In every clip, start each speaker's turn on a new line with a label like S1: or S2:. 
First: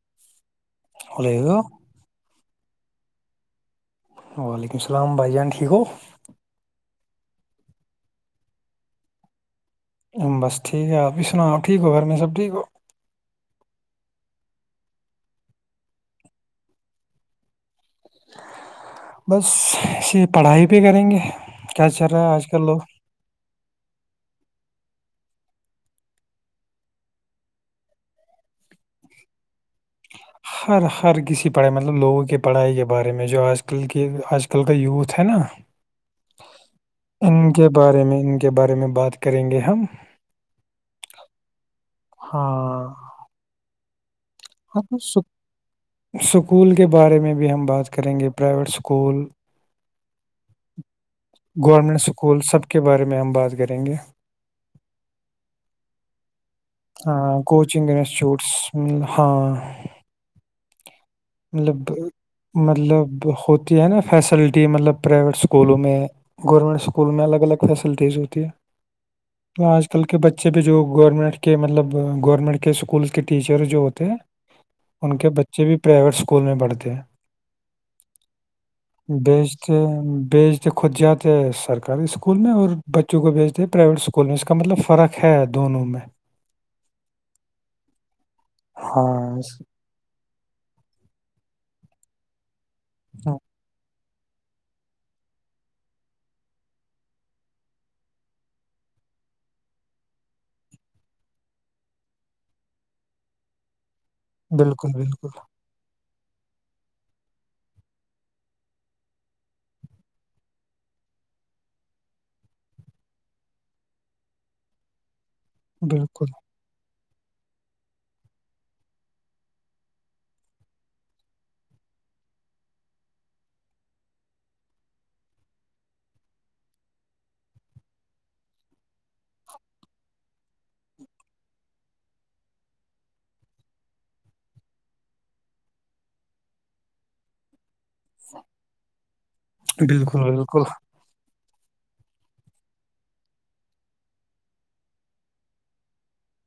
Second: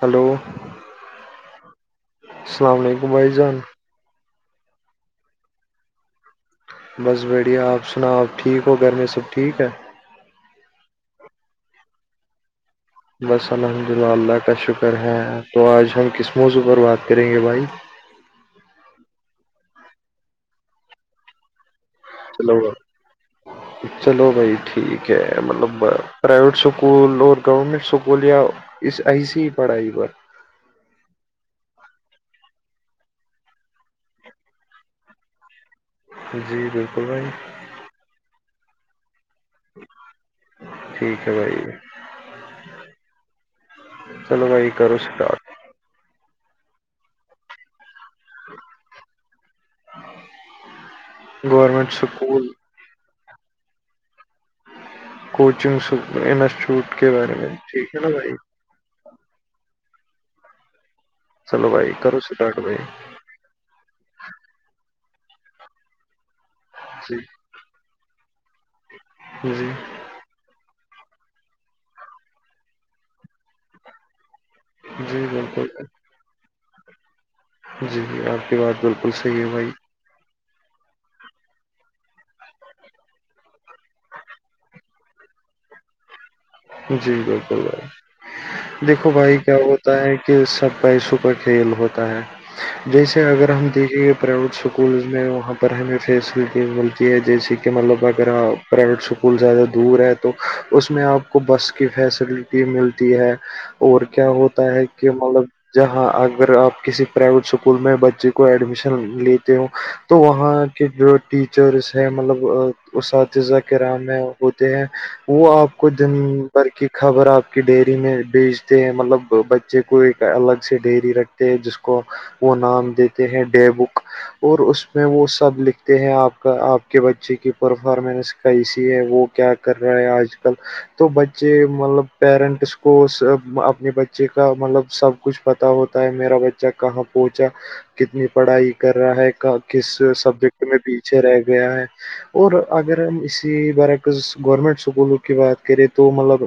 S1: hello
S2: hello
S1: السلام علیکم بھائی جان
S2: وعلیکم السلام بھائی جان ٹھیک ہو
S1: بس بڑھیا آپ سناؤ آپ ٹھیک ہو گھر میں سب ٹھیک ہے
S2: بس ٹھیک ہے آپ بھی سناؤ ٹھیک ہو گھر میں سب ٹھیک ہو
S1: بس الحمدللہ اللہ کا شکر ہے تو آج ہم کس موضوع پر بات کریں گے بھائی
S2: بس ایے پڑھائی بھی کریں گے کیا چ
S1: چلوا
S2: [inaudible]
S1: چلو بھائی ٹھیک ہے مطلب پرائیویٹ اسکول اور گورنمنٹ اسکول یا اس ایسی ہی پڑھائی پر
S2: ہر ہر کسی پڑھائی مطلب لوگوں کے پڑھائی کے بارے میں جو آج کل کے آج کل کا یوتھ ہے نا
S1: جی بالکل
S2: ان کے بارے میں ان کے بارے میں بات کریں گے ہم
S1: ٹھیک ہے بھائی
S2: ہاں
S1: چلو بھائی
S2: ہ
S1: کرو اسٹارٹ
S2: سکول کے بارے میں بھی ہم بات کریں گے پرائیویٹ اسکول گورمنٹ اسکول سب کے بارے میں ہم بات کریں گے
S1: کوچنگ انسٹیٹیوٹ کے بارے
S2: ہاں
S1: میں
S2: کوچنگ
S1: ٹھیک ہے نا بھائی
S2: انسٹیٹیوٹس ہاں
S1: چلو بھائی
S2: مطلب
S1: کرو اسٹارٹ بھائی
S2: مطلب جو ہوتی ہے نا فیسلٹی مطلب پرائیویٹ اسکولوں میں گورنمنٹ اسکول اسکول
S1: جی
S2: میں الگ الگ فیسلٹیز ہوتی ہے
S1: جی
S2: آج کل کے بچے پ جو گورنمنٹ کے مطلب گورنمنٹ کے اسکولس کے ٹیچر جو ہوتے ہیں ان
S1: جی
S2: کے بچے
S1: بالکل
S2: بھی پرائیویٹ اسکول میں پڑھتے ہیں
S1: جی آپ کی بات بالکل صحیح ہے
S2: بیچتے
S1: بھائی
S2: بیچ خود جاتے سرکاری اسکول میں اور بچوں کو بھیجتے پرائیویٹ اسکول میں اس کا مطلب فرق ہے ھےدونوں میں
S1: جی بالکل بھائی دیکھو بھائی
S2: ہاں
S1: کیا
S2: اس-
S1: ہو ہوتا ہے کہ سب کا ایسو کا کھیل ہوتا ہے جیسے
S2: ہاں
S1: اگر ہم دیکھیں گے پرائیویٹ اسکولز میں وہاں پر ہمیں فیسلٹی ملتی ہے جیسے کہ مطلب اگر آپ پرائیویٹ اسکول زیادہ دور ہے تو اس میں آپ کو بس کی فیسلٹی ملتی ہے اور کیا ہوتا ہے
S2: بالکل
S1: کہ
S2: بالکل
S1: مطلب جہاں اگر آپ کسی پرائیویٹ اسکول میں بچے کو ایڈمیشن لیتے ہو تو وہاں کے جو ٹیچرس ہیں مطلب اساتذہ کر رام ہے ہوتے ہیں وہ آپ کو جم
S2: بالکل
S1: کی خبر آپ کی ڈیری میں بیچتے ہیں مطلب بچے کو ایک الگ سے ڈیری رکھ جس کو وہ نام دیتے ہیں ڈی بک اور اس میں وہ سب لکھتے ہیں آپ کے بچے کی پرفارمنس کیسی ہے وہ کیا کر رہا ہے آج کل تو بچے مطلب پیرنٹس کو اپنے بچے کا مطلب سب کچھ پتا ہوتا ہے میرا بچہ کہاں پہنچا کتنی پڑھائی کر رہا ہے کس
S2: بالکل
S1: سبجیکٹ
S2: بالکل
S1: میں بھی اچھے رہ گیا ہے اور اگر ہم اسی برعکز گورنمنٹ اسکولوں کی بات کریں تو تو مطلب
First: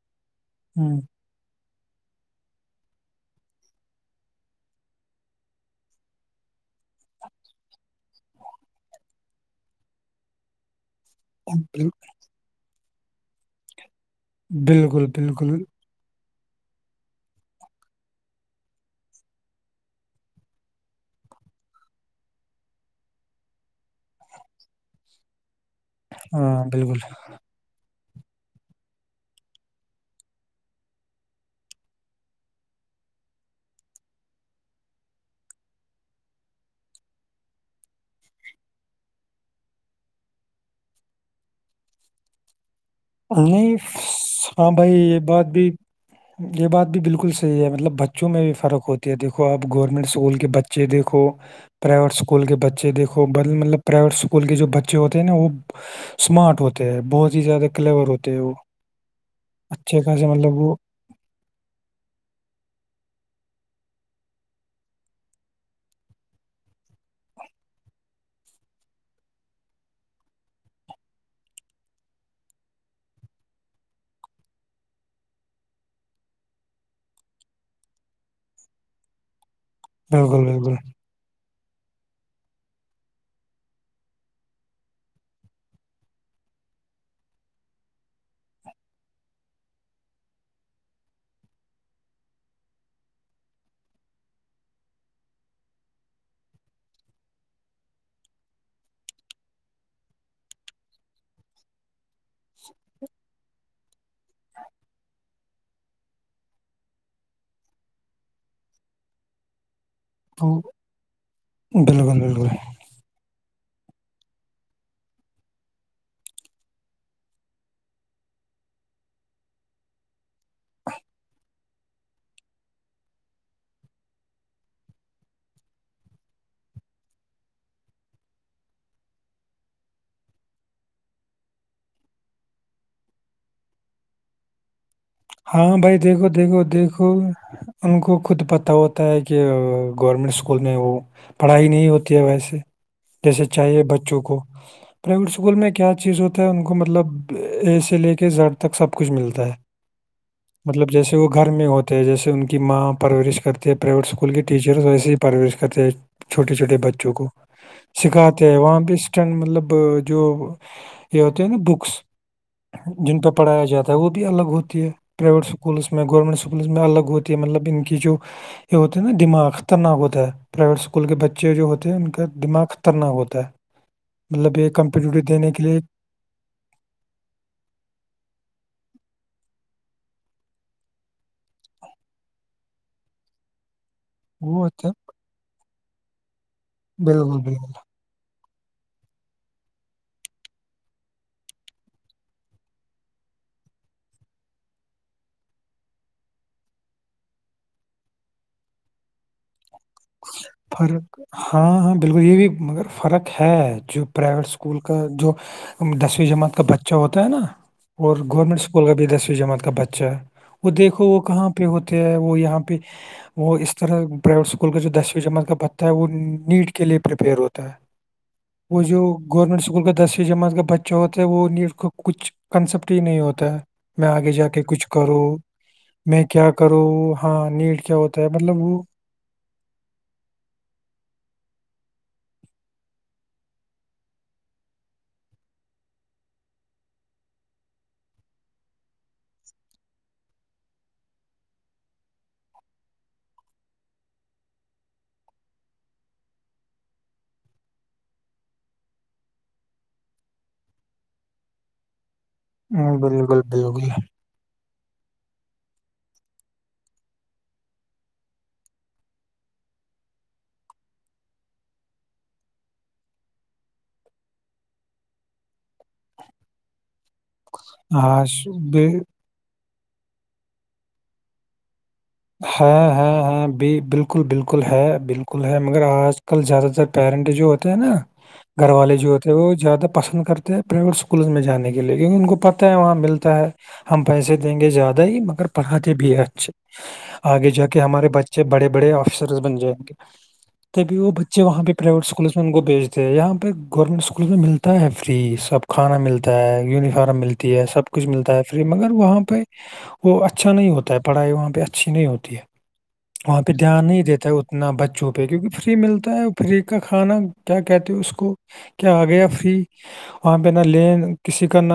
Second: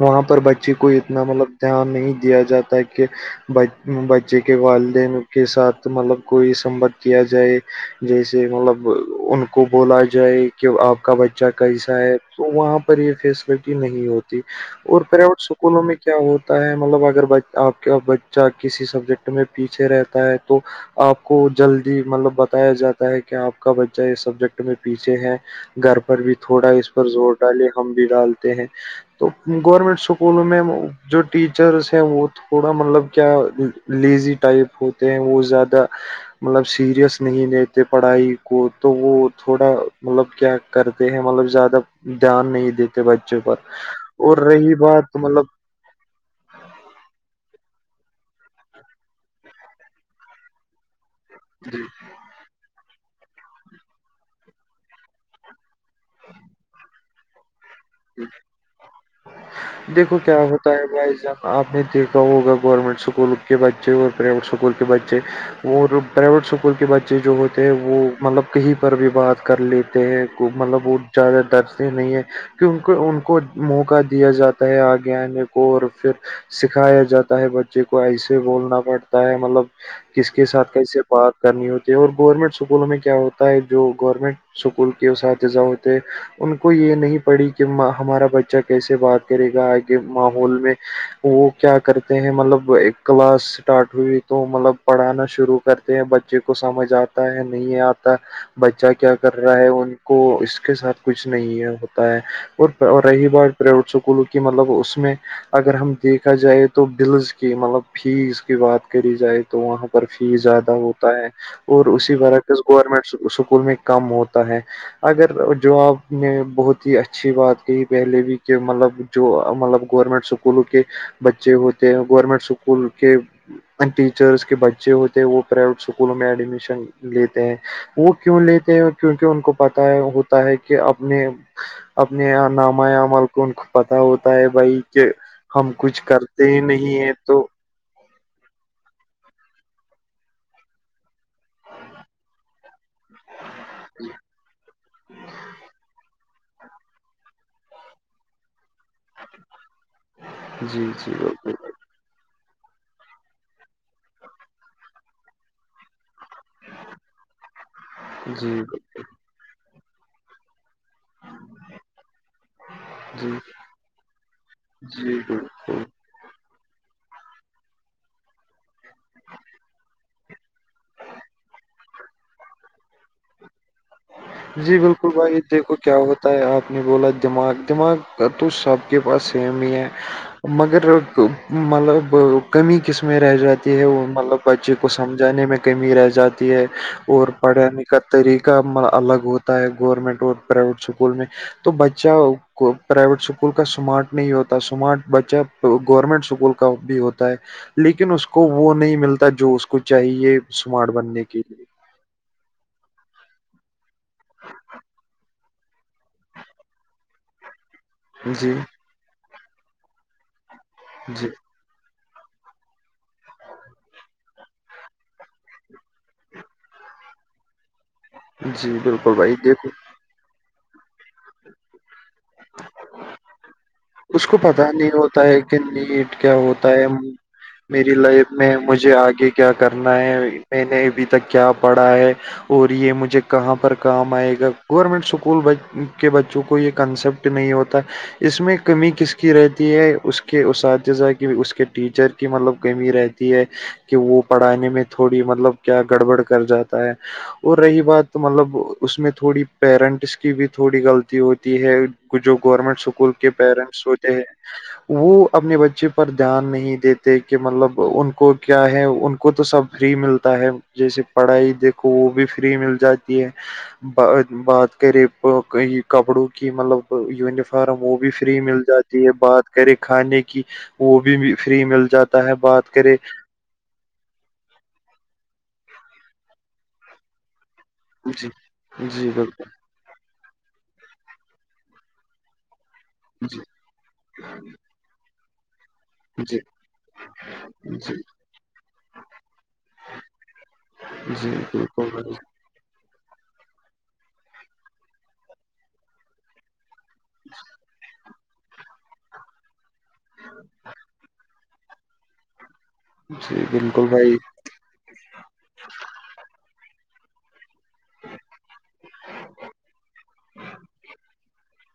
S1: وہاں پر بچے کو
S2: ہ
S1: اتنا مطلب دھیان نہیں دیا جاتا کہ ب بچے کے والدین کے ساتھ مطلب کوئی سمبد کیا جائے جیسے مطلب ان کو بولا جائے کہ آپ کا بچہ کا حسہ ہے تو وہاں پر یہ فیسلٹی نہیں ہوتی اور
S2: بالکل
S1: پرائیویٹ
S2: بالکل
S1: اسکولوں میں کیا ہوتا ہے مطلب اگر آپ کا بچہ کسی سبجیکٹ میں پیچھے رہتا ہے تو آپ کو جلدی مطلب بتایا جاتا ہے کہ آپ کا بچہ اس سبجیکٹ میں پیچھے ہے گھر پر بھی
S2: ہاں
S1: تھوڑا
S2: بالکل
S1: اس پر زور ڈالے ہم بھی ڈالتے ہیں گورنمنٹ اسکولوں میں جو ٹیچرس ہیں وہ تھوڑا مطلب کیا لیزی ٹائپ ہوتے ہیں وہ زیادہ مطلب سیریس نہیں لیتے پڑھائی کو تو وہ تھوڑا مطلب کیا کرتے ہیں مطلب زیادہ دھیان نہیں دیتے بچوں پر
S2: نہیں
S1: اور
S2: ف- ہاں
S1: رہی
S2: بھائی
S1: بات
S2: یہ
S1: مطلب
S2: بھی یہ بات بھی بالکل صحیح ہے مطلب بچوں میں بھی فرق ہوتی ہے دیکو آپ گورنمنٹ اسکول کے بچ ج دیکھو پرائیوٹول اسکول کے بچےیکھو ب مطلب پرائیویٹ اسکول کے جو بچے ہوتے ہیںا وہ اسمارٹ ہوتے ہیں بہت ہی زیادہ کلیور ہوتے ہیں وہ اچھے
S1: دیکھو
S2: خاصے
S1: کیا
S2: مطلب
S1: ہوتا
S2: وہ
S1: ہے بھائی جب آپ نے دیکھا ہوگا گورنمنٹ اسکول کے بچے اور پرائیویٹ اسکول کے بچے وہ پرائیویٹ اسکول کے بچے جو ہوتے ہیں وہ مطلب کہیں پر بھی بات کر لیتے ہیں مطلب وہ زد درد نہیں ہے کی ان کو ان کو موقع دیا جاتا ہے آگے آنے کو اور پھر سکھایا جاتا ہے بچے کو ایسے بولنا پڑتا ہے مطلب کس کے
S2: بالکل
S1: ساتھ
S2: بالکل
S1: کیسے بات کرنی ہوتی ہے اور گورنمنٹ اسکولوں میں کیا ہوتا ہے جو گورنمنٹ اسکول کے اساتذہ ہوتے ہیں ان کو یہ نہیں پڑھی کہ ہمارا بچہ کیسے بات کرے گا آگے ماحول میں وہ کیا کرتے ہیں مطلب ایک کلاس اسٹارٹ ہوئی تو مطلب پڑھانا شروع کرتے ہیں بچے کو سمجھ آتا ہے نہیں آتا بچہ کیا کر رہا ہے ان کو اس کے ساتھ کچھ نہیں ہے ہے اور رہی بات پرائیویٹ اسکولوں کی مطلب اس میں اگر ہم دیکھا جائے تو بلز کی مطلب فیس کی بات کری جائے تو وہاں پر فی
S2: وہ
S1: زیادہ ہوتا ہے اور اسی
S2: بالکل بالکل
S1: برعکس گورنمنٹ اسکول میں کام ہوتا ہے اگر جو آپ نے بہت اچھی بات کہی پہلے بھی کہ مطلب جو مطلب گورنمنٹ اسکولوں کے بچے ہوتے ت گورورمینٹ اسکول کے ٹیچرس کے بچے ہوتے ہیں وہ پرائیویٹ اسکولوں میں ایڈمیشن لیتے ہیں وہ کیوں لیتے ہیں اور کیوںک ان کو پت ہے ہوتا ہے کہ اپنے اپنے نام عمل کو ان کو پت ہوتا ہے بھائی کہ ہم
S2: ہاں بھائی
S1: کچھ
S2: دیکھو
S1: کرتے ہی
S2: دیکھو
S1: نہیں
S2: دیکھو
S1: ہیں تو
S2: ان کو خود پتہ ہوتا ہے کہ گورنمنٹ اسکول میں وہ پڑھائی نہیں ہوتی ہے ویسے جیسے چاہیے بچوں کو پرائیویٹ اسکول میں کیا چیز ہو ان کو مطلب اے سے لے کے زر تک سب کچھ ملتا ہے
S1: جی
S2: مطلب
S1: جی
S2: جیسے وہ گھر میں
S1: بالکل
S2: ہوتے تے جیسے ان کی ماں پرورش کرتے ہے پرائیویٹ اسکول کے ٹیچرس ویسے ہی پرورش کرتے ہیں چھوٹے چھوٹے بچوں کو سکھاتے ہیں
S1: جی
S2: وہاں پہ اسٹ مطلب جو یہ ہوتا ہیں نا بکس جن پ
S1: جی
S2: پڑھایا جاتا ہے وہ بھی الگ ہوتی ہے
S1: جی
S2: پرائیویٹ
S1: بالکل
S2: اسکولس میں گورنمنٹ اسکولس میں الگ ہوتی ہے مطلب ان کی جو یہ ہوتا ہے نا دماغ خطرناک ہوتا ہے پرائیویٹ اسکول کے بچے جو ہوتے ہیں ان کا دماغ خطرناک ہوتا ہے مطلب یہ
S1: جی بالکل
S2: کمپیٹیٹو
S1: بھائی
S2: دینے کے
S1: دیکھو
S2: لیے
S1: کیا ہوتا آپ نے بولا دماغ دماغ تو سب کے پاس سیم ہی ہے مگر مطلب کمی قسمیں رہ جاتی ہے وہ مطلب
S2: وہ
S1: بچے
S2: ہوتا
S1: کو
S2: ہے
S1: سمجھانے میں کمی رہ جاتی ہے اور
S2: بالکل بالکل
S1: پڑھانے کا طریقہ کا الگ ہوتا ہے گورنمنٹ اور پرائیویٹ اسکول میں تو بچہ پرائیویٹ اسکول کا سمارٹ نہیں ہوتا سمارٹ بچہ گورنمنٹ اسکول کا بھی ہوتا ہے لیکن اس کو وہ نہیں ملتا جو اس کو چاہیے سمارٹ
S2: فرق
S1: بننے کے
S2: ہاں
S1: لیے
S2: ہاں بالکل یہ بھی مگر فرق ہے جو پرائیویٹ اسکول کا جو دسویں جماعت کا بچہ ہوتا ہے نا اور
S1: جی
S2: گورنمنٹ اسکول کا بھی دسویں جماعت کا بچہ ہے وہ دیکھو وہ
S1: جی
S2: کہاں پہ ہوتے ہیں وہ یہاں پہ وہ اس طرح پرائیویٹ اسکول اسکول کا جو دسویں جمعت کا بتتا ہے وہ نیٹ کے لیے پریپیئر ہوتا ہے
S1: جی
S2: وہ جو
S1: بالکل بھائی
S2: گورنمنٹ
S1: دیکھو
S2: اسکول کا دسویں جماعت کا بچ جو ہوتا ہے وہ نیٹ کو کچھ کنسیپٹ ہی نہیں ہوتا ہے میں
S1: اس
S2: آگے
S1: کو
S2: جا کے
S1: پتا
S2: کچھ
S1: نہیں
S2: کرو
S1: ہوتا ہے کہ نیٹ
S2: میں
S1: کیا ہوتا
S2: کرو
S1: ہے
S2: ہاں نیٹ
S1: میری
S2: کیا ہوتا ہے
S1: لائف
S2: مطلب
S1: میں
S2: وہ
S1: مجھے آگے کیا کرنا ہے میں نے ابھی تک کیا پڑھا ہے اور یہ مجھے کہاں پر کام آئے گا گورنمنٹ اسکول کے بچوں کو یہ کنسپٹ نہیں ہوتا اس میں کمی کس کی رہتی ہے اس کے اساتذہ کی اس کے ٹیچر کی مطلب کمی رہتی ہے کہ وہ پڑھانے میں تھوڑی مطلب کیا گڑبڑ کر جاتا ہے اور رہی بات مطلب اس میں تھوڑی پیرنٹس کی بھی تھوڑی غلطی ہوتی ہے جو گورنمنٹ
S2: ہوں،
S1: اسکول کے
S2: بالکل
S1: پیرنٹس
S2: بالکل
S1: ہوتے ہیں وہ اپنے بچے پر دھیان نہیں دیتے کہ مطلب ان کو کیا ہے ان کو تو سب فری ملتا ہے جیسے پڑھائی دیکھو وہ بھی فری مل جاتی ہے بات کرے کپڑوں کی مطلب یونیفارم وہ بھی فری مل
S2: آج
S1: جاتی بات کریں کھانے کی وہ بھی فری مل جاتا ہے بات
S2: ہاں
S1: کرے
S2: ہاں ہاں بھی بالکل بالکل بالکل ہے بالکل ہے مگر آج کل زیادہ تر پیرنٹ جو نا
S1: جی
S2: گھر والے جو
S1: جی
S2: ہوتے ہیں
S1: بالکل
S2: وہ زیادہ پسند کرتے ہیں پرویٹ اسکول میں جانے کے لیے کیونکہ ان کو پتہ ہے وہاں ملتا
S1: جی
S2: ہے ہم پیسے دیں گے زیادہ ہی مگر پڑھاتے بھی ہیں
S1: جی
S2: اچھے آگے جا کے
S1: جی
S2: ہمارے بچے بڑے بڑے آفیسر بن جائیںے تب وہ
S1: جی
S2: بچے وہاں پہ
S1: بالکل
S2: پرائیویٹ
S1: بھائی
S2: اسکول کو بھیجتے ہیں یہاں پہ گورنمنٹ اسکول میں ملتا ہے فری سب کھانا ملتا ہے یونیفارم ملتی ہے سب کچھ ملتا ہے فری مگر وہاں پہ وہ اچھا نہیں ہوتا ہے پڑھائی وہاں پہ اچھی نہیں ہوتی ہے وہاں
S1: جی
S2: پہ دھیان
S1: بالکل
S2: نہیں
S1: بھائی
S2: دیتا ہے اپنا بچوں پہ کیونکہ فری ملتا ہے فری کا کھانا کیا کہتے ہیں اس کو کیا آ گیا فری وہاں پہ نہ لین کسی کا نہ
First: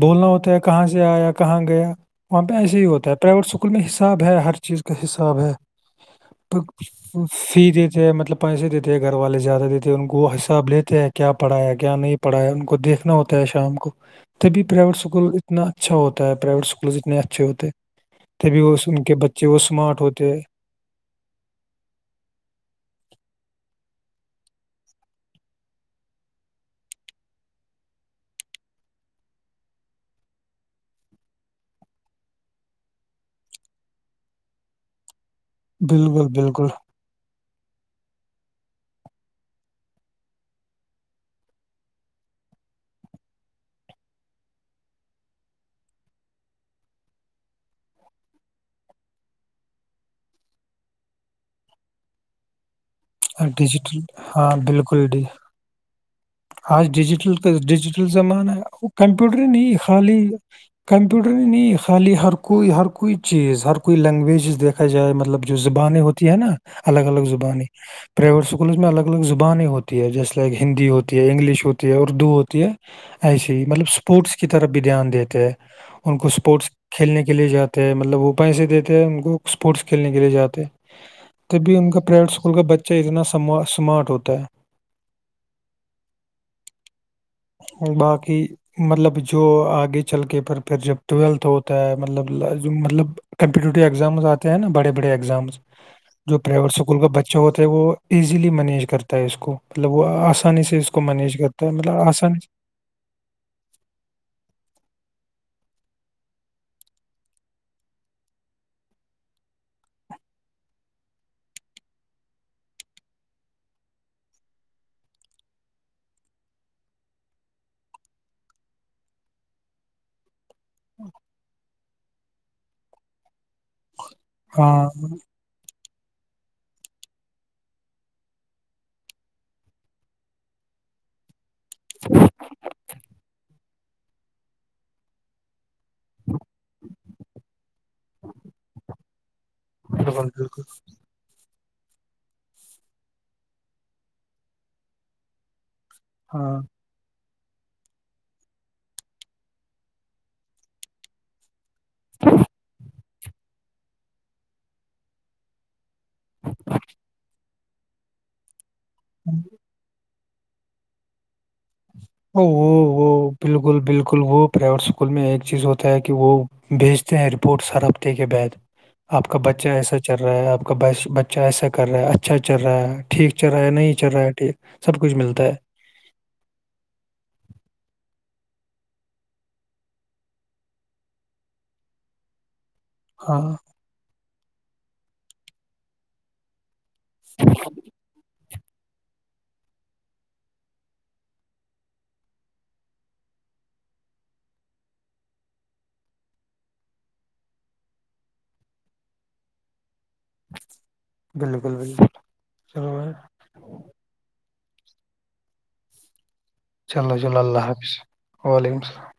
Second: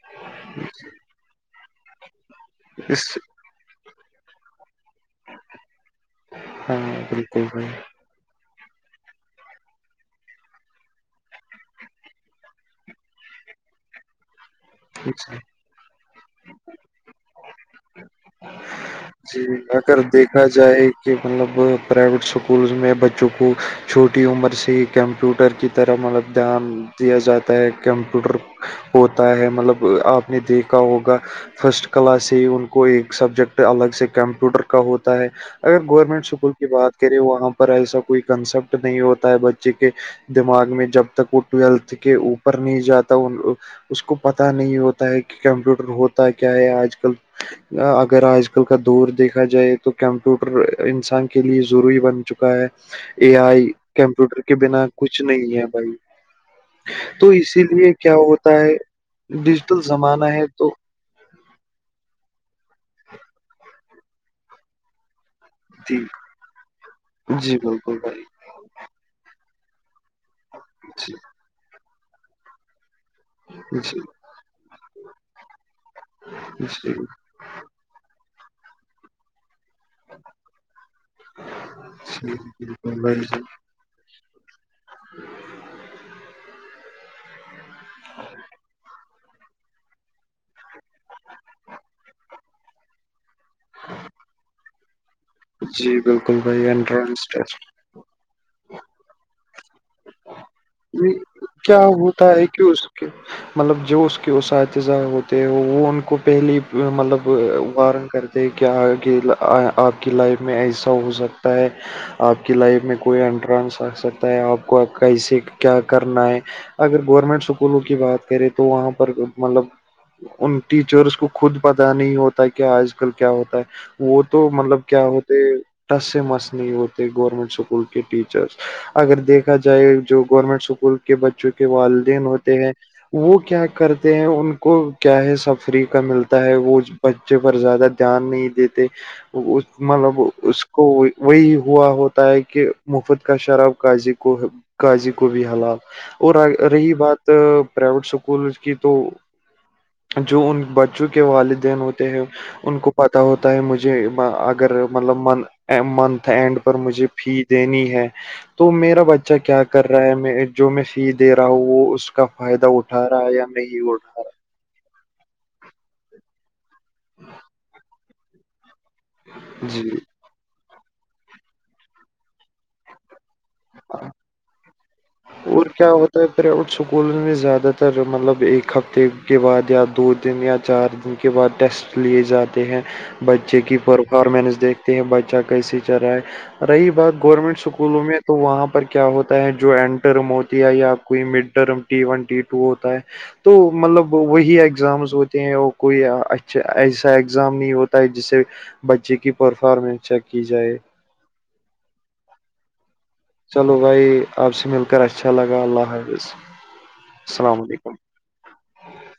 S2: بولنا ہوتا کہاں سے آیا کہاں گیا وہاں پہ ایسے ہی
S1: اس
S2: ہوتا ہے پرائیویٹ اسکول اسکول میں حساب ہے ہر چیز کا حساب ہے
S1: ہاں بالکل بھائی
S2: فی مطلب پیسے دیتے ہیں گھر والے زیادہ دیتے ہیں ان کو وہ حساب لیتے ہیں کیا پڑھا ہے کیا نہیں پڑا ہے ان کو دیکھنا ہوتا ہے شام کو تبھی پرائیویٹ اسکول
S1: جی
S2: اتنا اچھا ہوتا ہے پرائیویٹ اسکولز اتنے اچھے ہوتے ہیں تبھی وہ ان کے
S1: جی
S2: بچے وہ اسمارٹ
S1: اگر
S2: ہوتے ہیں
S1: دیکھا جائے کہ مطلب پرائیویٹ اسکولز میں بچوں کو چھوٹی عمر سے کمپیوٹر کی طرح مطلب دھیان دیا جاتا ہے کمپیوٹر ہوتا ہے مطلب آپ نے دیکھا ہوگا فرسٹ کلاس سے ان کو ایک سبجیکٹ الگ سے کمپیوٹر کا ہوتا ہے اگر گورنمنٹ
S2: بالکل
S1: اسکول
S2: بالکل
S1: کی بات کریں وہاں پر ایسا کوئی کنسپٹ نہیں ہوتا ہے بچے کے دماغ میں جب تک وہ ٹویلتھ کے اوپر نہیں جاتا اس کو پتہ نہیں ہوتا ہے کہ کمپیوٹر ہوتا کیا ہے آج کل اگر آج کل کا دور دیکھا جائے تو کمپیوٹر انسان کے لیے ضروری بن چکا اے
S2: اور
S1: آئی
S2: ڈیجیٹل
S1: کمپیوٹر
S2: ہاں
S1: کے بنا
S2: بالکل
S1: کچھ
S2: ڈی
S1: نہیں ہے بھائی
S2: آج
S1: تو
S2: ڈیجیٹل کا
S1: اسی لیے
S2: ڈیجیٹل
S1: کیا
S2: زمانہ
S1: ہوتا
S2: ہے وہ کمپیوٹر نہیں
S1: ڈیجیٹل
S2: خالی
S1: زمانہ ہے تو
S2: کمپیوٹر ہی نہیں خالی ہر کوئی ہر کوئی چیز ہر کوئی لینگویجز دیکھا جائے مطلب جو
S1: جی
S2: زبانیں ہوتی ہے نا الگ الگ
S1: جی
S2: زبانییں
S1: بالکل بھائی
S2: پرائیویٹ اسکولوں میں الگ الگ زبانیں ہوتی ہے جیسے ہندی ہوت
S1: جی
S2: انگلش ہوتی ہے اردو ہوتی ہے ایسی ہی مطلب
S1: جی
S2: اسپورٹس کی طرف بھی دھیان دیتے ہیں ان کو اسپورٹس
S1: جی
S2: کھیلنے کے لیے جاتے ہیں مطلب وہ پیسے دیتے ہیں ان کو اسپورٹس کھیلنے کے لیے جاتے تبھی ان کا پرائیویٹ
S1: جی
S2: اسکول کا بچہ
S1: بالکل بھائی
S2: اتنا
S1: جی
S2: سمارٹ ہوتا ہے
S1: [unintelligible]
S2: باقی مطلب جو آگے چل کے پر پھر جب ٹویلتھ ہوتا ہے مطلب مطلب کمپیٹیٹیو ایگزامز آتے ہیں نا بڑے بڑے ایگزامز
S1: جی
S2: جو
S1: بالکل بھائی
S2: پرائیویٹ اسکول کے بچے
S1: انٹرنس
S2: ہوتے ہیں وہ ایزیلی مینج کرتا ہے اس کو مطلب وہ آسانی سے اس کو مینیج کرتا ہے
S1: کیا
S2: مطلب
S1: ہوتا
S2: آسانی
S1: ہے
S2: سے
S1: [unintelligible] مطلب جو اس کے اساتذہ ہوتے ہو وہ ان کو پہلے مطلب وارن کر کہ آگ آپ کی لائف میں ایسا ہو سکتا ہے آپ کی لائف میں کوئی انٹرنس رکھ سکتا ہے آپ کو کیسے کیا کرنا ہے اگر گورنمنٹ اسکولوں کی بات کریں تو وہاں پر مطلب ان ٹیچرس کو خود پتہ نہیں ہوتا کہ آج کل کیا ہوتا ہے وہ تو مطلب
S2: ہاں
S1: کیا ہوتے ٹس سے مس نہیں ہوتے گورنمنٹ اسکول کے ٹیچرس اگر دیکھا جائے جو گورنمنٹ اسکول کے بچوں کے والدین ہوتے ہیں وہ کیا کرتے ہیں ان کو کیا ہے سب فری کا ملتا ہے وہ بچے پر زیادہ دھیان نہیں دیتے مطلب
S2: بالکل بالکل
S1: اس کو وہی ہوا ہوتا ہے کہ مفت کا شراب کاضی کو قضی کو کو بھی حالال اور
S2: ہاں
S1: رہی بات پرائیویٹ اسکول کی تو جو ان ب کے والدین ہوتے ہیں ان کو پتا ہوتا ہے مجھے اگر مطلب منتھ اینڈ پر مجھے فی دینی ہے تو میرا بچہ کیا کر رہا ہے میں جو میں سی دے رہا ہوں وہ اس کا
S2: ا وہ
S1: فائدہ اٹھا رہا
S2: وہ
S1: ہے یا
S2: بالکل
S1: نہیں
S2: بالکل
S1: اٹھا
S2: وہ پرائیویٹ اسکول میں ایک چیز ہوتا ہے کہ وہ بھیجتے ہیں رپورٹ ہر ہفتے کے بعد آپ کا
S1: رہا
S2: بچہ
S1: جی
S2: ایسا چل رہا ہے آپ کا بچہ ایسا کر رہا ہے اچھا چل رہا ہے ٹھیک چل رہا ہے نہیں چ رہا ٹھیک سب کچھ ملتا ہے
S1: اور کیا ہوتا پریویٹ سکولوں میں زیادہ تر مطلب ایک ہفتے کےے بعد یا دو دن یا چار دن کے بعد ٹیسٹ لیے جاتے ہیں
S2: ہاں
S1: بچے کی پرفارمنس دیکھتے ہیں بچہ کیسے چل رہا ہے رہی بات گورنمنٹ اسکولوں میں تو وہاں پر کیا ہوتا ہے جو این ٹرم ہوتی ہے یا کوئی mid term T one T two ہوتا ہے تو مطلب وہی ایگزامز ہوتے ہیں اور کوئی اچھا ایسا ایگزام نہیں ہوتا ہے جسے بچے کی پرفارمنس چیک کی جائے
S2: بالکل بالکل چلو
S1: چلو بھائی آپ سے مل کر اچھا لگا اللہ حافظ
S2: چلو چلو
S1: السلام
S2: اللہ
S1: علیکم
S2: حافظ وعلیکم السلام